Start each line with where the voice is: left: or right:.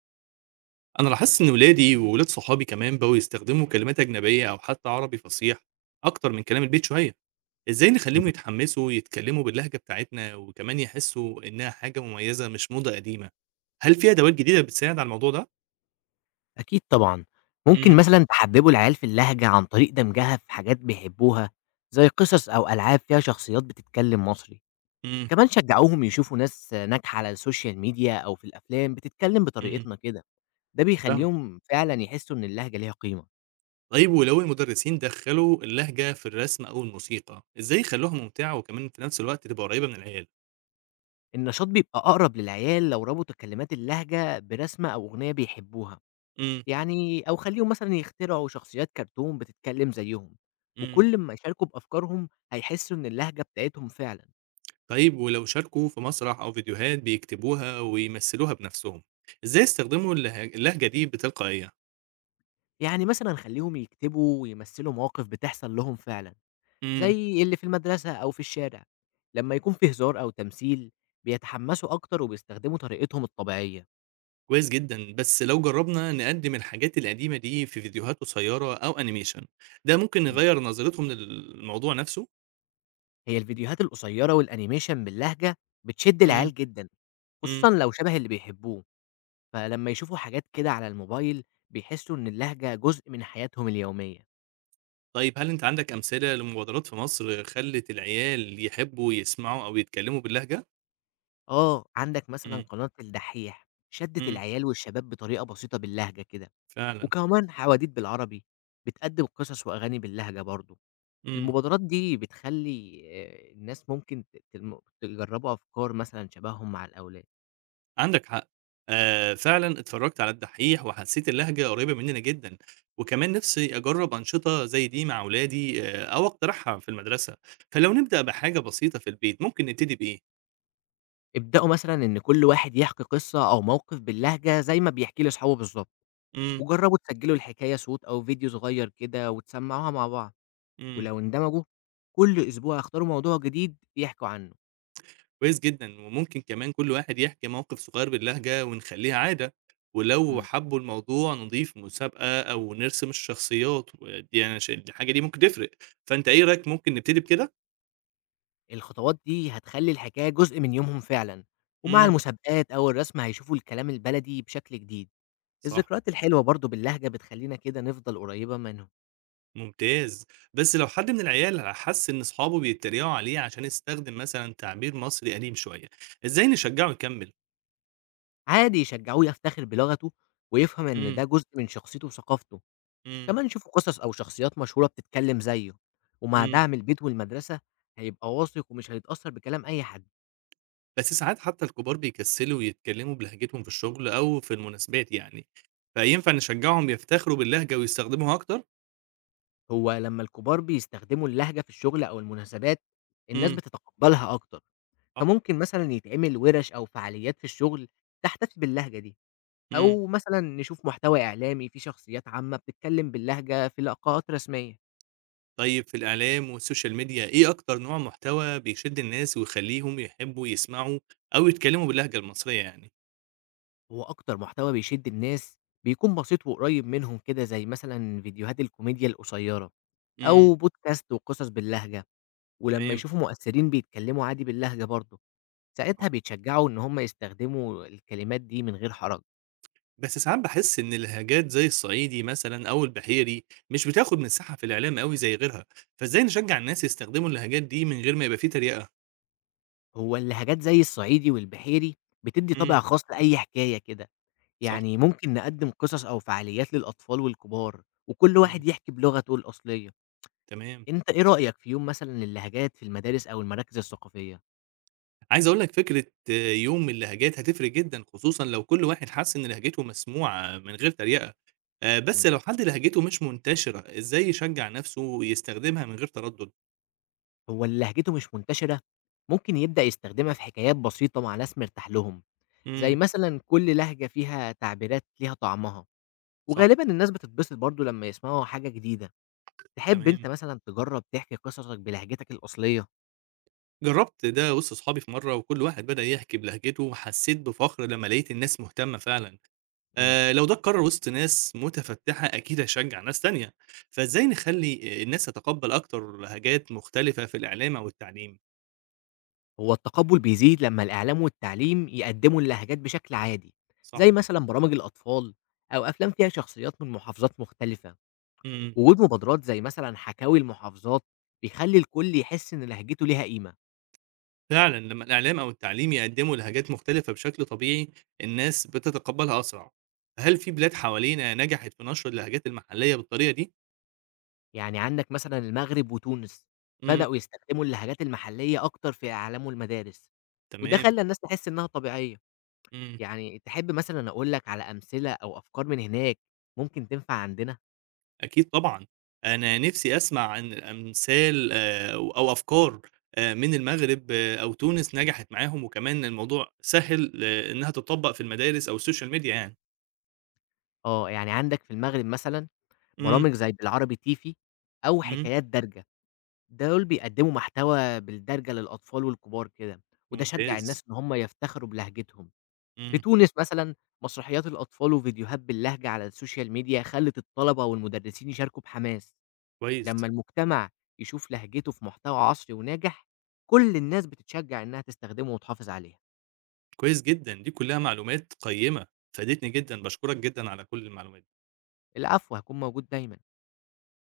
right: أنا لاحظت إن ولادي وولاد صحابي كمان بقوا يستخدموا كلمات أجنبية أو حتى عربي فصيح أكتر من كلام البيت شوية، إزاي نخليهم
left: إمم،
right: يتحمسوا يتكلموا باللهجة بتاعتنا وكمان يحسوا إنها حاجة مميزة مش موضة قديمة؟ هل في أدوات جديدة بتساعد على الموضوع ده؟
left: أكيد طبعًا، ممكن
right: إمم،
left: مثلًا تحببوا العيال في اللهجة عن طريق دمجها في حاجات بيحبوها، زي قصص أو ألعاب فيها شخصيات بتتكلم مصري،
right: إمم،
left: كمان شجعوهم يشوفوا ناس ناجحة على السوشيال ميديا أو في الأفلام بتتكلم
right: إمم،
left: بطريقتنا كده، ده
right: فاهمك.
left: بيخليهم فعلًا يحسوا إن اللهجة ليها قيمة،
right: طيب ولو المدرسين دخلوا اللهجة في الرسم أو الموسيقى، إزاي يخلوها ممتعة وكمان في نفس الوقت تبقى قريبة من العيال؟
left: النشاط بيبقى أقرب للعيال لو ربطوا كلمات اللهجة برسمة أو أغنية بيحبوها،
right: إمم،
left: يعني أو خليهم مثلًا يخترعوا شخصيات كرتون بتتكلم زيهم،
right: إمم.
left: وكل أمّا يشاركوا بأفكارهم هيحسوا إن اللهجة بتاعتهم فعلًا.
right: طيب ولو شاركوا في مسرح أو فيديوهات بيكتبوها ويمثلوها بنفسهم، إزاي يستخدموا اللهجة دي بتلقائية؟
left: يعني مثلًا خلّيهم يكتبوا ويمثّلوا مواقف بتحصل لهم فعلًا،
right: امم
left: زي اللي في المدرسة أو في الشارع، لمّا يكون في هزار أو تمثيل بيتحمّسوا أكتر وبيستخدموا طريقتهم الطبيعية.
right: كويس جدا، بس لو جربنا نقدم الحاجات القديمة دي في فيديوهات قصيرة أو أنيميشن، ده ممكن
left: إمم،
right: يغير نظرتهم للموضوع نفسه؟
left: هي الفيديوهات القصيّرة والأنيميشن باللهجة بتشد
right: امم،
left: العيال جدًا،
right: امم.
left: خصوصًا لو شبه اللي بيحبوه، فلمّا يشوفوا حاجات كده على الموبايل بيحسّوا إن اللهجة جزء من حياتهم اليومية.
right: طيب هل أنت عندك أمثلة لمبادرات في مصر خلت العيال يحبوا يسمعوا أو يتكلموا باللهجة؟
left: آه، عندك مثلًا
right: امم،
left: قناة الدحّيح شدّت
right: امم،
left: العيال والشباب بطريقة بسيطة باللهجة كده،
right: فعلا،
left: وكمان حواديت بالعربي بتقدم قصص وأغاني باللهجة برضه.
right: امم.
left: المبادرات دي بتخلّي الناس ممكن تلم تجرّبوا أفكار مثلًا شبههم مع الأولاد.
right: عندك حق. فعلًا اتفرّجت على الدحّيح وحسّيت اللهجة قريّبة مننا جدًا، وكمان نِفْسي أجرّب أنشطة زي دي مع ولادي أو أقترحها في المدرسة، فلو نبدأ بحاجة بسيطة في البيت ممكن نبتدي بإيه؟
left: ابدأوا مثلًا إن كل واحد يحكي قصة أو موقف باللهجة زي ما بيحكيه لأصحابه بالضبط،
right: إمم،
left: وجرّبوا تسجّلوا الحكاية صوت أو فيديو صغير كده وتسمّعوها مع بعض،
right: إمم،
left: ولو اندمجوا كل أسبوع اختاروا موضوع جديد يحكوا عنه.
right: كويس جدًا، وممكن كمان كل واحد يحكي موقف صغير باللهجة ونخلّيها عادة، ولو
left: إمم.
right: حبّوا الموضوع نضيف مسابقة أو نرسم الشخصيات ودي أنا ش الحاجة دي ممكن تفرق، فأنت إيه رأيك ممكن نبتدي بكده؟
left: الخطوات دي هتخلّي الحكاية جزء من يومهم فعلًا، ومع
right: إمم،
left: المسابقات أو الرسم هيشوفوا الكلام البلدي بشكل جديد.
right: صح.
left: الذكريات الحلوة برضه باللهجة بتخلّينا كده نفضل قريبة منهم،
right: ممتاز، بس لو حد من العيال حس إن أصحابه بيتريقوا عليه عشان استخدم مثلًا تعبير مصري قديم شوية، إزاي نشجعه يكمل؟
left: عادي يشجعوه يفتخر بلغته ويفهم إن
right: إمم،
left: ده جزء من شخصيته وثقافته،
right: إمم،
left: كمان شوفوا قصص أو شخصيات مشهورة بتتكلم زيه، ومع
right: إمم،
left: دعم البيت والمدرسة هيبقى واثق ومش هيتأثر بكلام أي حد.
right: بس ساعات حتى الكبار بيكسلوا يتكلموا بلهجتهم في الشغل أو في المناسبات يعني، فينفع نشجعهم يفتخروا باللهجة ويستخدموها أكتر؟
left: هو لمّا الكبار بيستخدموا اللهجة في الشغل أو المناسبات الناس
right: إمم،
left: بتتقبلها أكتر،
right: صح،
left: فممكن مثلًا يتعمل ورش أو فعاليات في الشغل تحتفي باللهجة دي،
right: إمم.
left: أو مثلًا نشوف محتوى إعلامي فيه شخصيات عامة بتتكلم باللهجة في لقاءات رسمية.
right: طيب في الإعلام والسوشيال ميديا إيه أكتر نوع محتوى بيشد الناس ويخليهم يحبوا يسمعوا أو يتكلموا باللهجة المصرية يعني؟
left: هو أكتر محتوى بيشد الناس بيكون بسيط وقريب منهم كده زي مثلًا فيديوهات الكوميديا القصيّرة
right: إمم،
left: أو بودكاست وقصص باللهجة، ولمّا
right: تمام.
left: يشوفوا مؤثّرين بيتكلّموا عادي باللهجة برضه، ساعتها بيتشجّعوا إن هم يستخدموا الكلمات دي من غير حرج.
right: بس ساعات باحس إن اللهجات زي الصعيدي مثلًا أو البحيري مش بتاخد مساحة في الإعلام أوي زي غيرها، فإزاي نشجّع الناس يستخدموا اللهجات دي من غير ما يبقى في تريقة؟
left: هو اللهجات زي الصعيدي والبحيري بتدّي
right: إمم،
left: طابع خاص لأي حكاية كده،
right: صح،
left: يعني ممكن نقدّم قصص أو فعاليات للأطفال والكبار وكل
right: إمم،
left: واحد يحكي بلغته الأصلية.
right: تمام.
left: أنت إيه رأيك في يوم مثلًا للهجات في المدارس أو المراكز الثقافية؟
right: عايز أقول لك فكرة، آه، يوم اللهجات هتفرق جدًا، خصوصًا لو كل واحد حس إن لهجته مسموعة من غير تريقة. بس
left: إمم.
right: لو حد لهجته مش منتشرة إزاي يشجّع نفسه يستخدمها من غير تردد؟
left: هو اللي لهجته مش منتشرة ممكن يبدأ يستخدمها في حكايات بسيطة مع ناس مرتاح لهم، زي
right: إمم،
left: مثلًا كل لهجة فيها تعبيرات ليها طعمها،
right: صح،
left: وغالبًا الناس بتتبسط برضه لمّا يسمعوا حاجة جديدة، تحب أنت
right: تمام.
left: مثلًا تجرب تحكي قصصك بلهجتك الأصلية؟
right: جرّبت ده وسط صحابي في مرّة وكل واحد بدأ يحكي بلهجته وحسّيت بفخر لمّا لقيت الناس مهتمة فعلًا،
left: إمم،
right: لو ده اتكرر وسط ناس متفتّحة أكيد هيشجّع ناس تانية، فإزاي نخلّي الناس تتقبّل أكتر لهجات مختلفة في الإعلام أو التعليم؟
left: هو التقبُّل بيزيد لمّا الإعلام والتعليم يقدّموا اللهجات بشكل عادي،
right: صح،
left: زي مثلًا برامج الأطفال أو أفلام فيها شخصيات من محافظات مختلفة،
right: إمم.
left: وجود مبادرات زي مثلًا حكاوي المحافظات بيخلّي الكل يحس إن لهجته ليها قيمة.
right: فعلًا لمّا الإعلام أو التعليم يقدّموا لهجات مختلفة بشكل طبيعي، الناس بتتقبّلها أسرع، هل في بلاد حوالينا نجحت في نشر اللهجات المحلية بالطريقة دي؟
left: يعني عندك مثلًا المغرب وتونس،
right: إمم،
left: بدأوا يستخدموا اللهجات المحلية أكتر في إعلام والمدارس، وده
right: تمام،
left: خلّى الناس تحس إنها طبيعية،
right: إمم.
left: يعني تحب مثلًا أقول لك على أمثلة أو أفكار من هناك ممكن تنفع عندنا؟
right: أكيد طبعًا، أنا نِفْسي أسمع عن أمثال أو أفكار من المغرب، آه، أو تونس نجحت معاهم، وكمان الموضوع سهل إنها تتطبّق في المدارس أو السوشيال ميديا يعني.
left: آه، يعني عندك في المغرب مثلًا
right: إمم،
left: برامج زي بالعربي تيفي أو
right: إمم،
left: حكايات دارجة، دول بيقدموا محتوى بالدارجة للأطفال والكبار كده، وده شجّع
right: ممتاز،
left: الناس إن هم يفتخروا بلهجتهم. في
right: إمم،
left: تونس مثلًا مسرحيات الأطفال وفيديوهات باللهجة على السوشيال ميديا خلّت الطلبة والمدرسين يشاركوا بحماس.
right: كويس،
left: لمّا المجتمع يشوف لهجته في محتوى عصري وناجح، كل الناس بتتشجّع إنها تستخدمه وتحافظ عليه،
right: كويس جدًا، دي كلّها معلومات قيّمة، فادتني جدًا، باشكرك جدًا على كل المعلومات.
left: العفو هيكون موجود دايمًا.